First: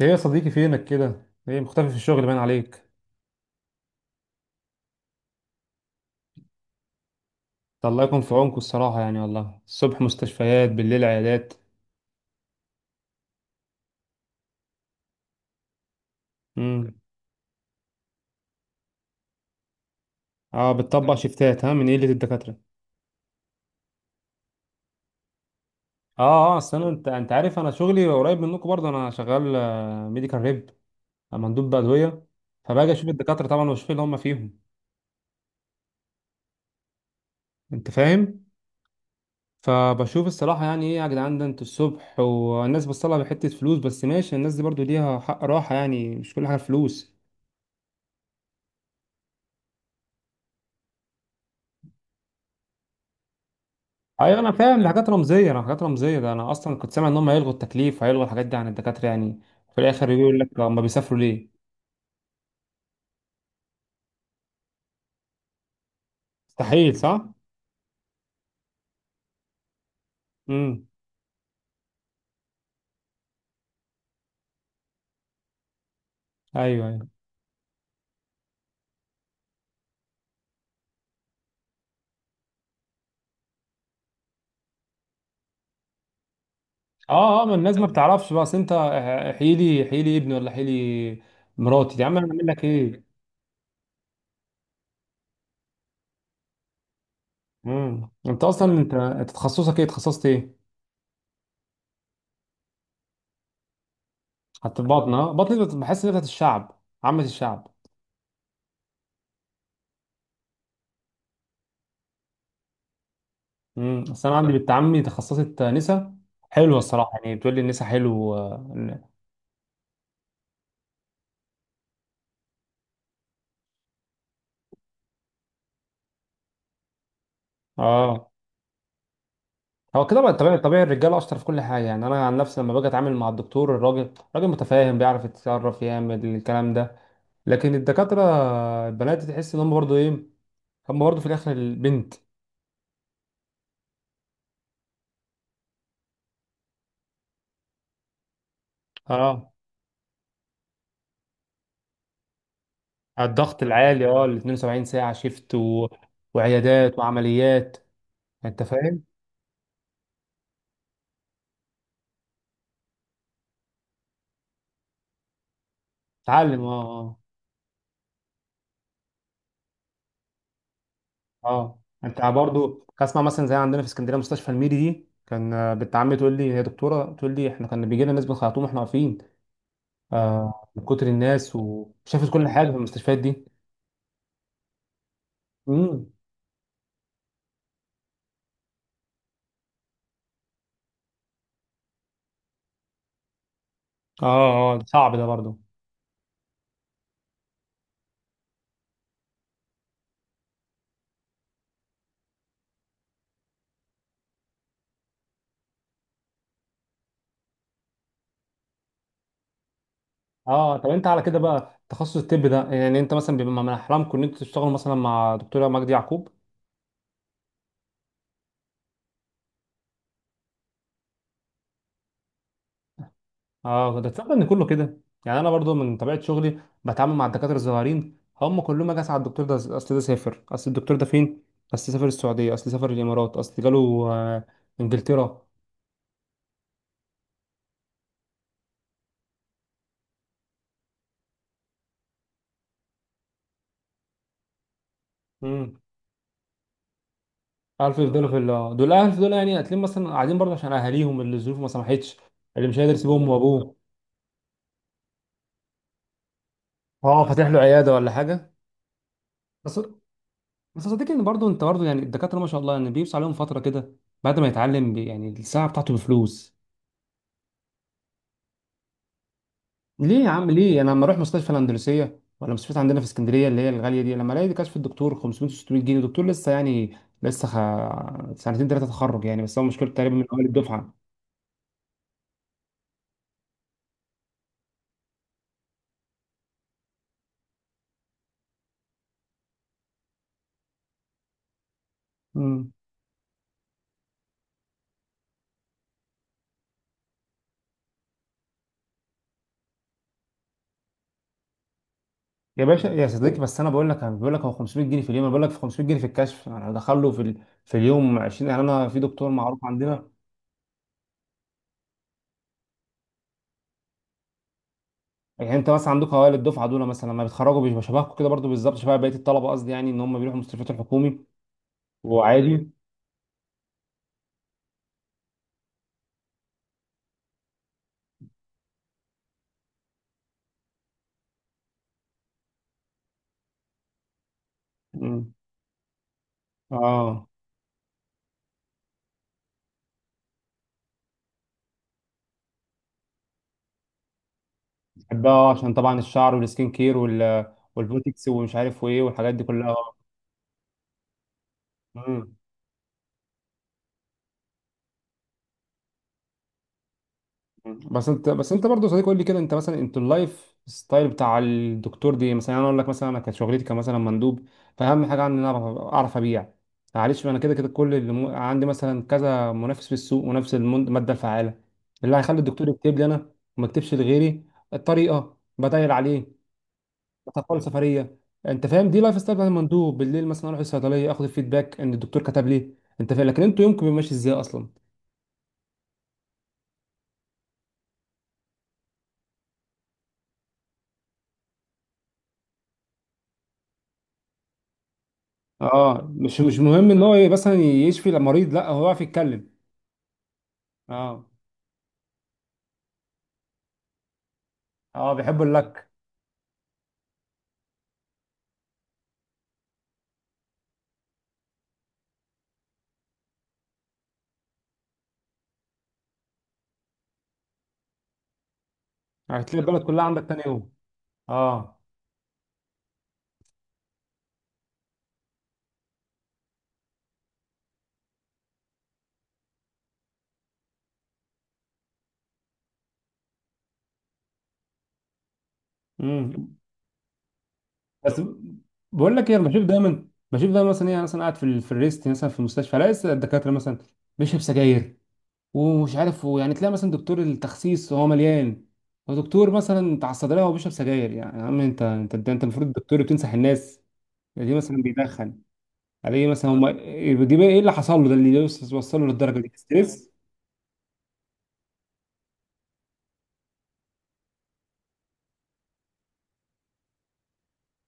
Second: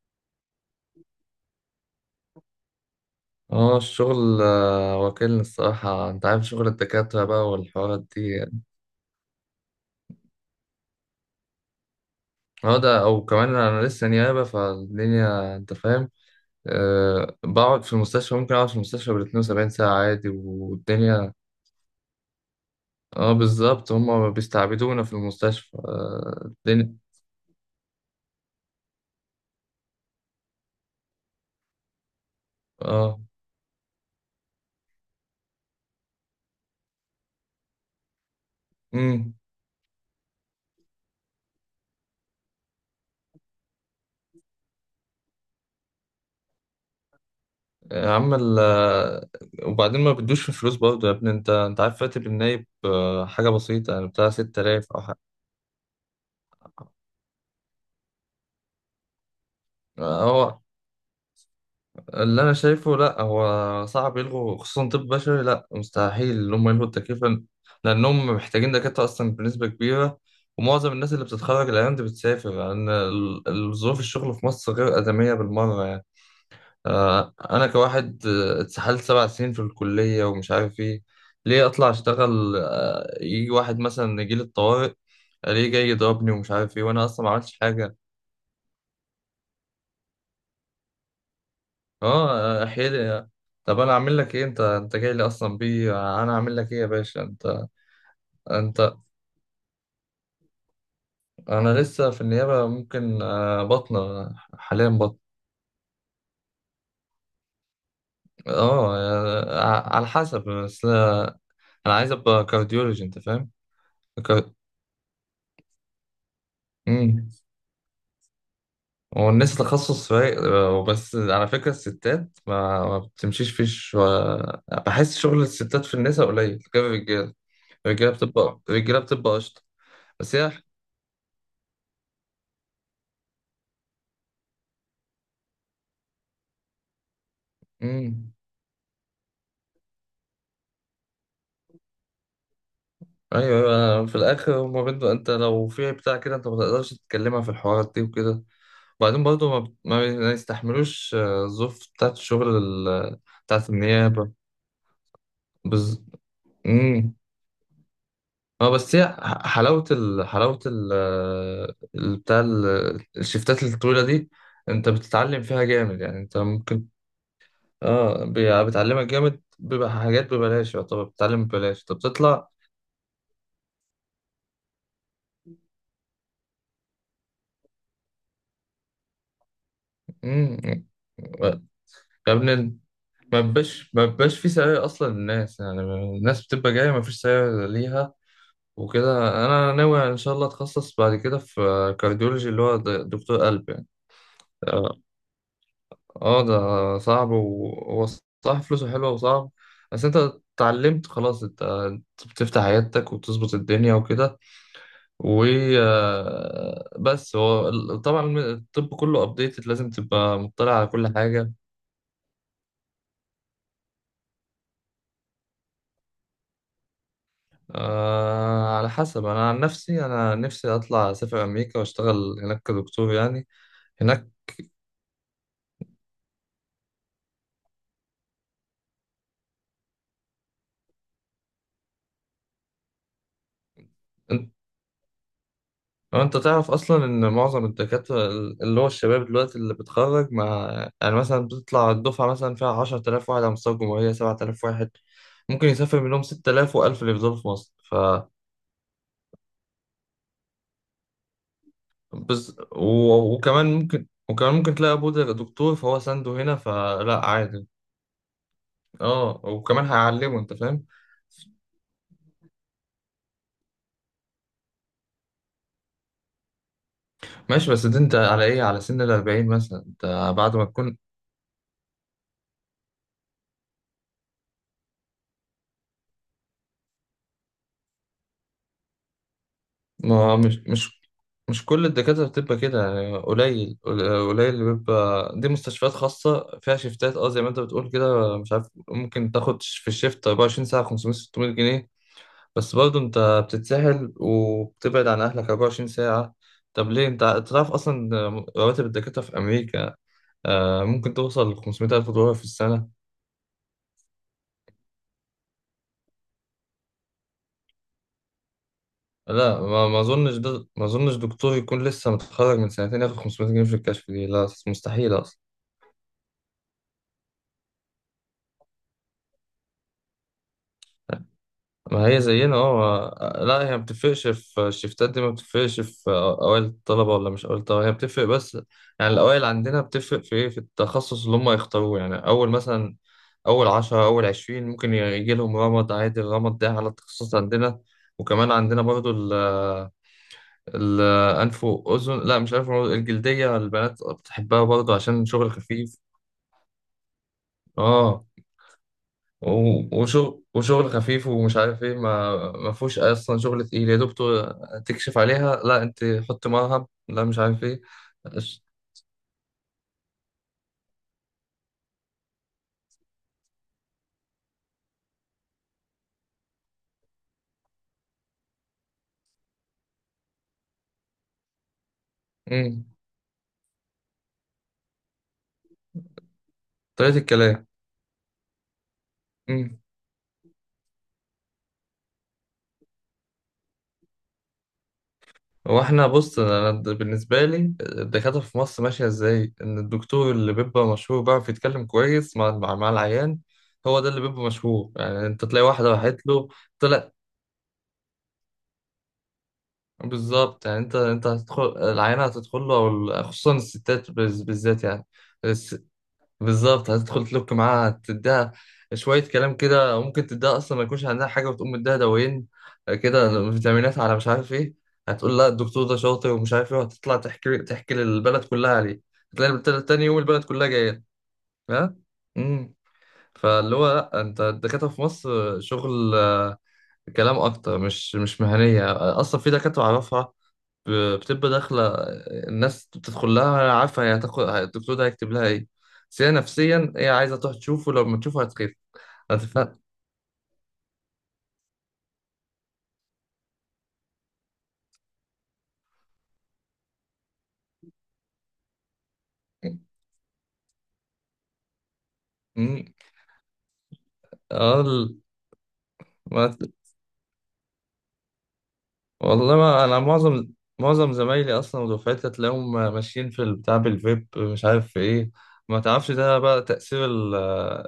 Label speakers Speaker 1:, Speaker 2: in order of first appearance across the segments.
Speaker 1: ايه يا صديقي؟ فينك كده؟ ايه مختفي في الشغل باين عليك؟
Speaker 2: اه الشغل، واكلني الصراحة. انت عارف شغل الدكاترة بقى
Speaker 1: ده الله
Speaker 2: والحوارات
Speaker 1: يكون في
Speaker 2: دي.
Speaker 1: عونكم الصراحه، يعني والله الصبح مستشفيات، بالليل عيادات.
Speaker 2: اه ده او كمان انا لسه نيابة فالدنيا، انت فاهم.
Speaker 1: امم.
Speaker 2: بقعد في المستشفى، ممكن اقعد في المستشفى بال 72 ساعة عادي
Speaker 1: اه، بتطبق
Speaker 2: والدنيا.
Speaker 1: شيفتات، ها، من قله الدكاتره؟
Speaker 2: اه بالظبط، هما بيستعبدونا في المستشفى.
Speaker 1: اه. اه، اصل انا
Speaker 2: الدنيا.
Speaker 1: انت عارف، انا شغلي قريب منكم برضه، انا شغال ميديكال ريب، مندوب بادويه. فباجي اشوف
Speaker 2: اه
Speaker 1: الدكاتره طبعا، واشوف اللي هم فيهم. انت فاهم؟
Speaker 2: امم
Speaker 1: فبشوف الصراحه يعني: ايه يا جدعان ده، انتوا الصبح والناس بتصلها بحته فلوس؟ بس ماشي، الناس دي برضه ليها حق راحه، يعني مش كل حاجه فلوس.
Speaker 2: عمل. وبعدين ما بدوش في فلوس برضه يا ابني. انت عارف راتب النايب، حاجة بسيطة يعني، بتاع
Speaker 1: ايوه انا فاهم، دي
Speaker 2: 6000 او
Speaker 1: حاجات
Speaker 2: حاجة.
Speaker 1: رمزيه، انا حاجات رمزيه، ده انا اصلا كنت سامع ان هم هيلغوا التكليف، هيلغوا الحاجات دي عن الدكاتره يعني. في الاخر
Speaker 2: اه،
Speaker 1: يقول
Speaker 2: هو
Speaker 1: لك هم بيسافروا ليه؟
Speaker 2: اللي انا شايفه لا، هو صعب يلغوا، خصوصا طب بشري. لا مستحيل ان هم يلغوا
Speaker 1: مستحيل، صح.
Speaker 2: التكليف، لانهم محتاجين دكاتره اصلا بنسبه كبيره.
Speaker 1: امم.
Speaker 2: ومعظم الناس اللي بتتخرج الايام دي بتسافر لان ظروف الشغل في مصر غير ادميه بالمره يعني.
Speaker 1: ايوه، ايوه.
Speaker 2: انا كواحد اتسحلت 7 سنين في الكليه ومش عارف ايه، ليه اطلع اشتغل؟ يجي واحد مثلا يجي لي الطوارئ، ليه جاي يضربني ومش عارف ايه وانا اصلا ما
Speaker 1: اه، اه، ما
Speaker 2: عملتش
Speaker 1: الناس ما
Speaker 2: حاجه؟
Speaker 1: بتعرفش بقى، اصل انت. حيلي لي، احيي لي ابني، ولا حيلي مراتي؟ يا عم انا اعمل لك
Speaker 2: اه
Speaker 1: ايه؟
Speaker 2: احيلي. طب انا اعمل لك ايه؟ انت جاي لي اصلا بيه، انا اعمل لك ايه يا باشا انت؟
Speaker 1: امم. انت اصلا انت
Speaker 2: انت.
Speaker 1: انت تخصصك ايه، تخصصت ايه؟
Speaker 2: انا لسه في النيابه، ممكن بطنه،
Speaker 1: حتى
Speaker 2: حاليا
Speaker 1: البطن.
Speaker 2: بطن.
Speaker 1: اه بحس ان بتاعت الشعب، عامه الشعب.
Speaker 2: اه على حسب بس. انا عايز ابقى كارديولوجي، انت فاهم؟
Speaker 1: امم. اصل انا عندي
Speaker 2: كا-
Speaker 1: بنت عمي تخصصت نسا، حلوه الصراحه
Speaker 2: امم
Speaker 1: يعني، بتقول لي النسا حلو.
Speaker 2: هو الناس تخصص فايق. بس على فكره الستات ما بتمشيش فيش. و... بحس شغل الستات في النساء قليل غير الرجاله. الرجاله
Speaker 1: اه.
Speaker 2: بتبقى الرجاله بتبقى قشطه.
Speaker 1: هو كده بقى،
Speaker 2: بس هي.
Speaker 1: طبيعي طبيعي، الرجاله اشطر في كل حاجه. يعني انا عن نفسي لما باجي اتعامل مع الدكتور الراجل، راجل متفاهم، بيعرف يتصرف، يعمل الكلام ده. لكن الدكاتره
Speaker 2: امم
Speaker 1: البنات، تحس ان هم برضو ايه، هم برضو في الاخر البنت.
Speaker 2: ايوه، أيوة. في الاخر هما بنته، انت لو في بتاع كده انت ما تقدرش تتكلمها في الحوارات دي وكده. وبعدين
Speaker 1: اه،
Speaker 2: برضه ما, بت- ما بي- ما يستحملوش الظروف بتاعت الشغل ال-
Speaker 1: على الضغط
Speaker 2: بتاعت
Speaker 1: العالي. اه
Speaker 2: النيابه.
Speaker 1: ال 72 ساعه شيفت و...
Speaker 2: بز...
Speaker 1: وعيادات
Speaker 2: امم
Speaker 1: وعمليات. انت
Speaker 2: اه بس
Speaker 1: فاهم؟
Speaker 2: هي ح- حلاوه ال... حلاوه ال... آه، ال- بتاع ال... الشفتات الطويله دي، انت بتتعلم فيها جامد يعني. انت
Speaker 1: اتعلم، اه،
Speaker 2: ممكن،
Speaker 1: اه.
Speaker 2: بتعلمك جامد، بيبقى حاجات ببلاش، يعتبر بتتعلم
Speaker 1: اه،
Speaker 2: ببلاش، انت
Speaker 1: انت
Speaker 2: بتطلع.
Speaker 1: برضو اسمع، مثلا زي عندنا في اسكندريه مستشفى الميري دي، كان بنت عمي تقول لي، هي دكتوره، تقول لي: احنا كان بيجي لنا ناس بنخيطوم واحنا واقفين آه، من
Speaker 2: امم
Speaker 1: كتر الناس. وشافت
Speaker 2: يا
Speaker 1: كل حاجه في
Speaker 2: ابني،
Speaker 1: المستشفيات
Speaker 2: ما
Speaker 1: دي.
Speaker 2: بيبقاش ما بيبقاش في سعي اصلا للناس يعني.
Speaker 1: امم.
Speaker 2: الناس بتبقى جايه، ما فيش سعي ليها. وكده انا ناوي ان شاء الله اتخصص بعد كده في كارديولوجي، اللي هو دكتور قلب يعني.
Speaker 1: اه، اه
Speaker 2: اه.
Speaker 1: صعب ده برضه.
Speaker 2: ده صعب، وهو صح فلوسه حلوه وصعب، بس انت اتعلمت خلاص. أنت بتفتح عيادتك وبتظبط الدنيا وكده، و بس هو ال- طبعا الطب كله ابديتد، لازم تبقى مطلع
Speaker 1: اه.
Speaker 2: على
Speaker 1: طب انت
Speaker 2: كل
Speaker 1: على كده
Speaker 2: حاجه.
Speaker 1: بقى، تخصص الطب ده يعني، انت مثلا بيبقى من احلامكم ان انتوا تشتغلوا مثلا مع دكتوره مجدي يعقوب؟
Speaker 2: على حسب. أنا عن نفسي أنا نفسي أطلع أسافر أمريكا وأشتغل هناك كدكتور يعني.
Speaker 1: اه. ده
Speaker 2: هناك.
Speaker 1: تصدق ان كله كده، يعني انا برضو من طبيعه شغلي بتعامل مع الدكاتره الصغيرين، هم كلهم اجي اسال على الدكتور ده، اصل ده سافر، اصل الدكتور ده فين، اصل سافر السعوديه، اصل سافر الامارات، اصل جاله آه،
Speaker 2: أنت
Speaker 1: انجلترا.
Speaker 2: أنت تعرف أصلا إن معظم الدكاترة اللي هو الشباب دلوقتي اللي بتخرج مع، يعني مثلا بتطلع الدفعة مثلا فيها 10,000 واحد على مستوى الجمهورية، 7,000 واحد ممكن
Speaker 1: امم.
Speaker 2: يسافر منهم، 6000 و1000 اللي يفضلوا في مصر. ف
Speaker 1: عارف، يفضلوا في دول الاهل دول، يعني هتلاقيهم مثلا قاعدين برضه عشان اهاليهم، اللي الظروف ما سمحتش،
Speaker 2: بز...
Speaker 1: اللي مش قادر يسيب امه
Speaker 2: و... وكمان
Speaker 1: وابوه.
Speaker 2: ممكن وكمان ممكن تلاقي أبوه ده دكتور، فهو سنده هنا
Speaker 1: اه،
Speaker 2: فلا
Speaker 1: فاتح له
Speaker 2: عادي.
Speaker 1: عياده ولا حاجه.
Speaker 2: اه،
Speaker 1: بس
Speaker 2: وكمان هيعلمه، أنت
Speaker 1: بس
Speaker 2: فاهم.
Speaker 1: صدقني، ان برضه انت برضه يعني الدكاتره ما شاء الله يعني، بيبص عليهم فتره كده بعد ما يتعلم يعني الساعه بتاعته بفلوس.
Speaker 2: ماشي، بس دي انت على ايه، على سن الأربعين مثلا
Speaker 1: ليه يا
Speaker 2: انت،
Speaker 1: عم
Speaker 2: بعد ما
Speaker 1: ليه؟ انا
Speaker 2: تكون.
Speaker 1: لما اروح مستشفى الاندلسيه ولا مستشفى عندنا في اسكندريه اللي هي الغاليه دي، لما الاقي كشف الدكتور 500 600 جنيه، دكتور لسه يعني، لسه خ... سنتين ثلاثه تخرج يعني. بس هو مشكلته تقريبا من
Speaker 2: ما
Speaker 1: اول
Speaker 2: مش
Speaker 1: الدفعه.
Speaker 2: مش مش كل الدكاترة بتبقى كده يعني، قليل اللي بيبقى. دي مستشفيات خاصة فيها شيفتات، زي ما انت بتقول كده، مش عارف، ممكن تاخد في الشيفت 24 ساعة 500 600 جنيه. بس برضه انت بتتسهل وبتبعد عن أهلك 24 ساعة. طب ليه؟ انت تعرف أصلا رواتب الدكاترة في أمريكا ممكن توصل ل 500 ألف دولار في
Speaker 1: يا باشا
Speaker 2: السنة.
Speaker 1: يا صديقي، بس انا بقول لك، هو 500 جنيه في اليوم. انا بقول لك في 500 جنيه في الكشف، انا هدخله في في اليوم 20 يعني، انا في دكتور
Speaker 2: لا،
Speaker 1: معروف
Speaker 2: ما
Speaker 1: عندنا.
Speaker 2: اظنش ده، ما اظنش دكتور يكون لسه متخرج من سنتين ياخد 500 جنيه في الكشف دي، لا مستحيل اصلا.
Speaker 1: يعني انت مثلا عندك اوائل الدفعه دول مثلا لما بيتخرجوا بيبقوا شبهكم كده برضو بالظبط، شبه بقيه الطلبه، قصدي يعني ان هم بيروحوا مستشفيات الحكومي،
Speaker 2: ما هي زينا
Speaker 1: وعادي.
Speaker 2: اه. لا هي ما بتفرقش في الشفتات دي، ما بتفرقش في اوائل الطلبه ولا مش اوائل الطلبه. هي بتفرق بس يعني الاوائل عندنا بتفرق في ايه؟ في التخصص اللي هم يختاروه، يعني اول مثلا اول 10 اول 20 ممكن
Speaker 1: مم.
Speaker 2: يجي لهم رمد عادي، الرمد ده على
Speaker 1: اه.
Speaker 2: التخصص عندنا. وكمان عندنا برضو ال الأنف وأذن، لا مش أنف وأذن، الجلدية. البنات بتحبها برضو عشان
Speaker 1: بحبها،
Speaker 2: شغل
Speaker 1: عشان
Speaker 2: خفيف.
Speaker 1: طبعا الشعر والسكين كير وال...
Speaker 2: اه
Speaker 1: والبوتكس ومش عارف وايه، والحاجات دي كلها.
Speaker 2: وشغل خفيف ومش عارف ايه.
Speaker 1: مم.
Speaker 2: ما فيهوش اصلا شغل تقيل يا دكتور، تكشف عليها، لا انت حط مرهم، لا مش عارف ايه.
Speaker 1: بس انت بس
Speaker 2: أش-
Speaker 1: انت برضه صديق، قول لي كده انت مثلا، انت اللايف ستايل بتاع الدكتور دي مثلا. يعني انا اقول لك مثلا، انا كانت شغلتي كمثلا مندوب، فاهم حاجه عندي ان انا اعرف اعرف ابيع. معلش، انا كده كده، كل اللي عندي مثلا كذا منافس في السوق، ونفس الماده الفعاله اللي هيخلي الدكتور
Speaker 2: امم
Speaker 1: يكتب لي انا وما يكتبش لغيري. الطريقه، بدايل عليه،
Speaker 2: طريقة
Speaker 1: بتقول
Speaker 2: الكلام.
Speaker 1: سفريه. انت فاهم؟ دي لايف ستايل بتاع
Speaker 2: امم
Speaker 1: المندوب. بالليل مثلا اروح الصيدليه، اخد الفيدباك ان الدكتور كتب ليه. انت فاهم؟ لكن انتوا يومكم بيبقى ماشي ازاي اصلا؟
Speaker 2: هو احنا بص، بالنسبة لي الدكاترة في مصر ماشية ازاي؟ ان الدكتور اللي بيبقى مشهور بيعرف يتكلم كويس مع العيان. هو ده اللي بيبقى مشهور يعني. انت تلاقي واحد
Speaker 1: اه،
Speaker 2: راحت
Speaker 1: مش
Speaker 2: له،
Speaker 1: مش مهم ان
Speaker 2: طلع.
Speaker 1: هو مثلا يشفي المريض، لا هو يعرف يتكلم.
Speaker 2: بالظبط يعني، انت
Speaker 1: اه،
Speaker 2: انت هتدخل العيانة، هتدخل له او ال-، خصوصا الستات بز- بالذات يعني.
Speaker 1: اه، بيحب اللك.
Speaker 2: بالظبط، هتدخل تلوك معاها، تديها شوية كلام كده. ممكن تديها أصلا ما يكونش عندها حاجة، وتقوم مديها دوايين كده، فيتامينات على مش عارف إيه. هتقول لا الدكتور ده شاطر ومش عارف إيه، وهتطلع تحكي للبلد كلها عليه.
Speaker 1: هتلاقي البلد كلها
Speaker 2: تاني يوم
Speaker 1: عندك تاني
Speaker 2: البلد كلها
Speaker 1: يوم.
Speaker 2: جاية.
Speaker 1: اه.
Speaker 2: ها. امم فاللي هو لا، أنت الدكاترة في مصر شغل كلام أكتر، مش مهنية. أصلا في دكاترة أعرفها بتبقى داخلة، الناس بتدخل لها عارفة هي هتاخد الدكتور ده هيكتب لها ايه، بس هي
Speaker 1: امم.
Speaker 2: نفسيا هي عايزة تروح تشوفه، لو ما
Speaker 1: بس
Speaker 2: تشوفه هتخف.
Speaker 1: بقول لك ايه، انا بشوف
Speaker 2: هتفهم.
Speaker 1: دايما، بشوف دايما مثلا، ايه أنا مثلا قاعد في في الريست مثلا في المستشفى، الاقي لسه الدكاتره مثلا بيشرب سجاير، ومش عارف، ويعني تلاقي مثلا دكتور التخسيس وهو مليان، ودكتور مثلا بتاع الصيدليه وهو بيشرب سجاير. يعني يا عم، انت المفروض
Speaker 2: مم.
Speaker 1: الدكتور بتنصح الناس دي،
Speaker 2: اه
Speaker 1: مثلا
Speaker 2: ال-
Speaker 1: بيدخن على ايه مثلا
Speaker 2: ما...
Speaker 1: هم؟ دي بقى ايه اللي حصل له ده، اللي وصله للدرجه دي؟
Speaker 2: والله ما انا،
Speaker 1: ستريس.
Speaker 2: معظم زمايلي اصلا ودفعتي هتلاقيهم ماشيين في البتاع بالفيب، مش عارف في ايه. ما تعرفش ده بقى تأثير ال-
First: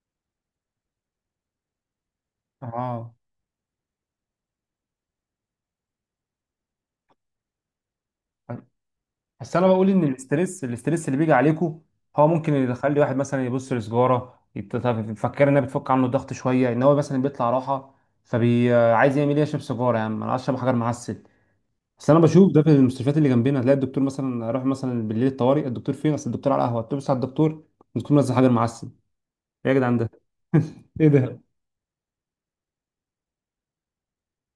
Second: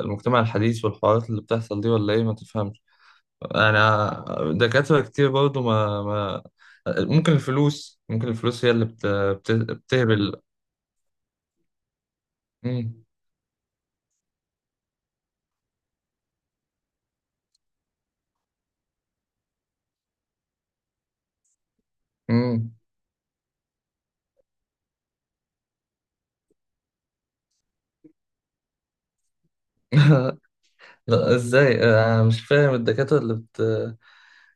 Speaker 2: المجتمع الحديث والحوارات اللي بتحصل دي، ولا ايه ما تفهمش.
Speaker 1: اه.
Speaker 2: انا دكاترة كتير برضو، ما ما ممكن الفلوس هي اللي
Speaker 1: بس انا بقول ان
Speaker 2: بتهبل.
Speaker 1: الاسترس الاسترس اللي بيجي عليكم، هو ممكن يخلي
Speaker 2: مم.
Speaker 1: واحد مثلا يبص لسجاره، يفكر انها بتفك عنه الضغط شويه، ان هو مثلا بيطلع راحه. فبي عايز يعمل ايه؟ يشرب سيجاره. يا عم انا عايز اشرب حجر معسل. بس انا بشوف ده في
Speaker 2: مم.
Speaker 1: المستشفيات اللي جنبنا، تلاقي الدكتور مثلا، اروح مثلا بالليل الطوارئ، الدكتور فين؟ اصل الدكتور على القهوه. تبص على الدكتور، بتكون نازل حجر معسل. إيه يا جدعان ده، ايه
Speaker 2: لا
Speaker 1: ده؟
Speaker 2: ازاي؟ انا مش فاهم الدكاترة اللي بت.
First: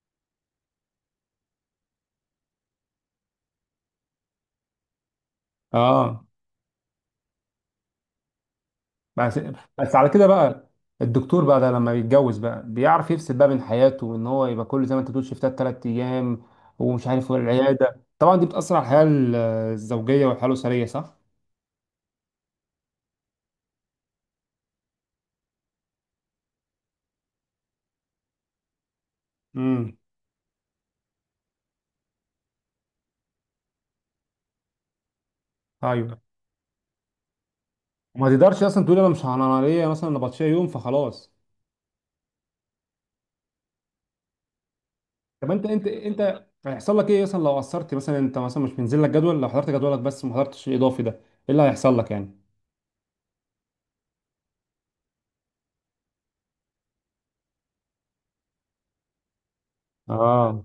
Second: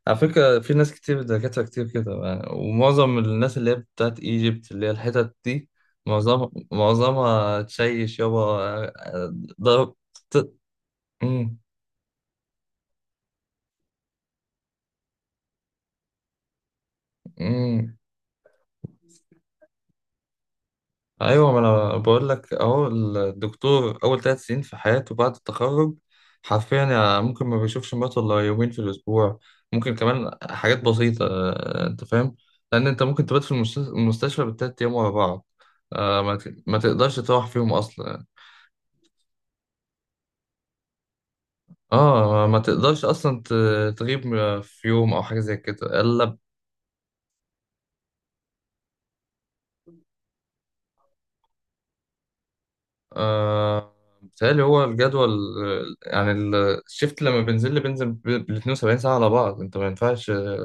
Speaker 2: على فكرة في ناس كتير، دكاترة كتير كده، ومعظم الناس اللي هي بتاعت ايجيبت اللي هي الحتت دي،
Speaker 1: اه.
Speaker 2: معظم معظمها تشيش يابا. آه،
Speaker 1: بس بس
Speaker 2: ضرب.
Speaker 1: على كده
Speaker 2: ت-
Speaker 1: بقى الدكتور
Speaker 2: مم.
Speaker 1: بقى ده لما بيتجوز بقى، بيعرف يفصل بقى بين حياته، وان هو يبقى كل زي ما انت بتقول شيفتات 3 ايام، ومش عارف،
Speaker 2: مم.
Speaker 1: والعياده طبعا دي بتاثر على الحياه الزوجيه والحياه الاسريه، صح؟
Speaker 2: ايوه، ما انا بقول لك اهو، الدكتور اول 3 سنين في حياته بعد التخرج حرفيا يعني ممكن ما بيشوفش مراته الا يومين في الاسبوع. ممكن
Speaker 1: امم.
Speaker 2: كمان حاجات بسيطه، انت فاهم، لان انت ممكن تبات في المستشفى بال3 ايام ورا بعض.
Speaker 1: ايوه.
Speaker 2: ما ما تقدرش تروح فيهم اصلا.
Speaker 1: وما تقدرش اصلا تقول انا مش انا ليا مثلا نبطشيه يوم فخلاص.
Speaker 2: اه ما تقدرش اصلا تغيب في يوم او حاجه
Speaker 1: طب
Speaker 2: زي
Speaker 1: انت انت
Speaker 2: كده الا ب-.
Speaker 1: انت هيحصل لك ايه مثلا لو قصرت، مثلا انت مثلا مش منزل لك جدول، لو حضرت جدولك بس ما حضرتش الاضافي ده، ايه اللي هيحصل لك يعني؟
Speaker 2: آه بيتهيألي هو الجدول، يعني ال- الشيفت لما بنزل لي بنزل ب 72 ساعه على بعض، انت ما ينفعش.
Speaker 1: اه.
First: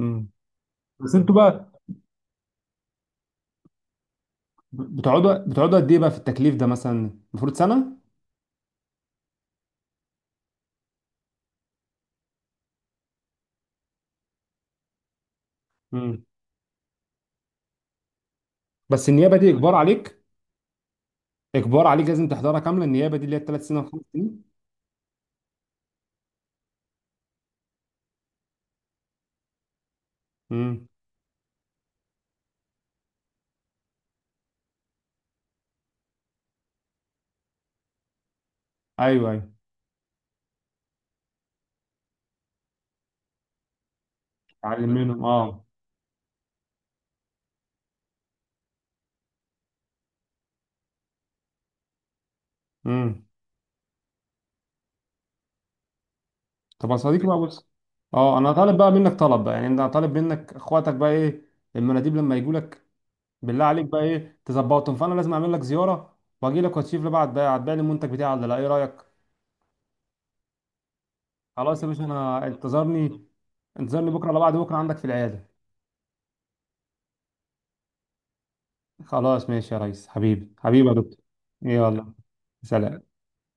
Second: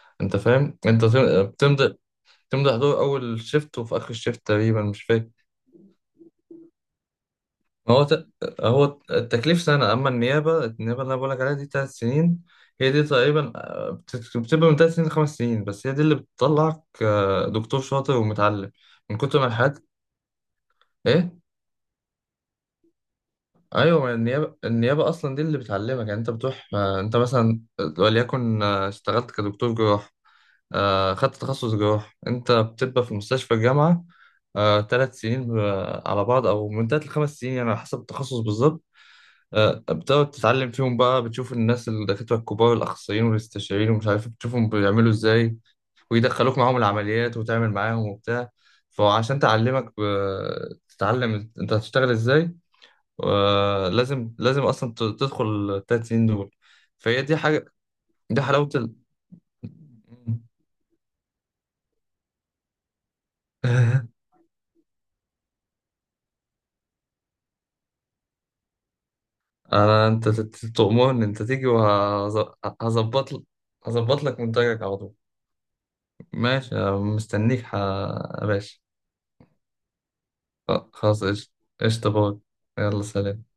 Speaker 1: امم.
Speaker 2: انت فاهم، انت
Speaker 1: بس انتوا بقى
Speaker 2: بتمضي، بتمضي حضور اول شيفت وفي اخر شيفت تقريبا، مش فاكر.
Speaker 1: بتقعدوا بتقعدوا قد ايه بقى في التكليف ده، مثلا المفروض سنه؟
Speaker 2: هو ت... هو التكليف سنه، اما النيابه اللي انا بقولك عليها دي 3 سنين. هي دي تقريبا، بتبقى من 3 سنين لخمس سنين. بس هي دي اللي
Speaker 1: مم.
Speaker 2: بتطلعك دكتور شاطر ومتعلم،
Speaker 1: بس
Speaker 2: من
Speaker 1: النيابه
Speaker 2: كتر ما
Speaker 1: دي اجبار
Speaker 2: الحاجات.
Speaker 1: عليك،
Speaker 2: ايه.
Speaker 1: اجبار عليك، لازم تحضرها كامله، النيابه دي اللي هي ال 3 سنين
Speaker 2: ايوه
Speaker 1: والخمس
Speaker 2: ما
Speaker 1: سنين.
Speaker 2: النيابه اصلا دي اللي بتعلمك. يعني انت بتروح انت مثلا وليكن اشتغلت كدكتور جراحه.
Speaker 1: امم.
Speaker 2: خدت تخصص جراح، انت بتبقى في مستشفى الجامعة 3 سنين على بعض او من 3 لخمس سنين يعني على حسب التخصص بالظبط.
Speaker 1: ايوه، ايوه.
Speaker 2: بتقعد تتعلم فيهم بقى، بتشوف الناس الدكاترة الكبار الأخصائيين والاستشاريين ومش عارف، بتشوفهم
Speaker 1: اتعلم
Speaker 2: بيعملوا
Speaker 1: منهم،
Speaker 2: ازاي،
Speaker 1: اه.
Speaker 2: ويدخلوك معاهم العمليات وتعمل معاهم وبتاع. فعشان تعلمك تتعلم انت هتشتغل ازاي،
Speaker 1: امم.
Speaker 2: لازم اصلا تدخل ال3 سنين دول.
Speaker 1: طب يا
Speaker 2: فهي
Speaker 1: صديقي
Speaker 2: دي
Speaker 1: بقى،
Speaker 2: حاجة،
Speaker 1: بص، اه،
Speaker 2: دي
Speaker 1: انا
Speaker 2: حلاوة
Speaker 1: طالب بقى
Speaker 2: ال...
Speaker 1: منك طلب بقى، يعني انا طالب منك، اخواتك بقى ايه المناديب لما يجوا لك، بالله عليك بقى ايه تظبطهم. فانا لازم اعمل لك زياره، واجي لك، وتشوف لي بقى، هتبيع هتبيع لي المنتج بتاعي ولا لا، ايه رايك؟
Speaker 2: انا تؤمرني، انت تيجي
Speaker 1: خلاص يا باشا، انا، انتظرني،
Speaker 2: وهظبط لك،
Speaker 1: انتظرني
Speaker 2: هظبط
Speaker 1: بكره ولا
Speaker 2: لك
Speaker 1: بعد بكره
Speaker 2: منتجك على
Speaker 1: عندك في
Speaker 2: طول.
Speaker 1: العياده.
Speaker 2: ماشي، أنا مستنيك يا باشا.
Speaker 1: خلاص ماشي يا ريس، حبيبي حبيبي يا دكتور.
Speaker 2: خلاص، قشطة. قشطة،
Speaker 1: يلا
Speaker 2: باي. يلا،
Speaker 1: سلام.
Speaker 2: سلام.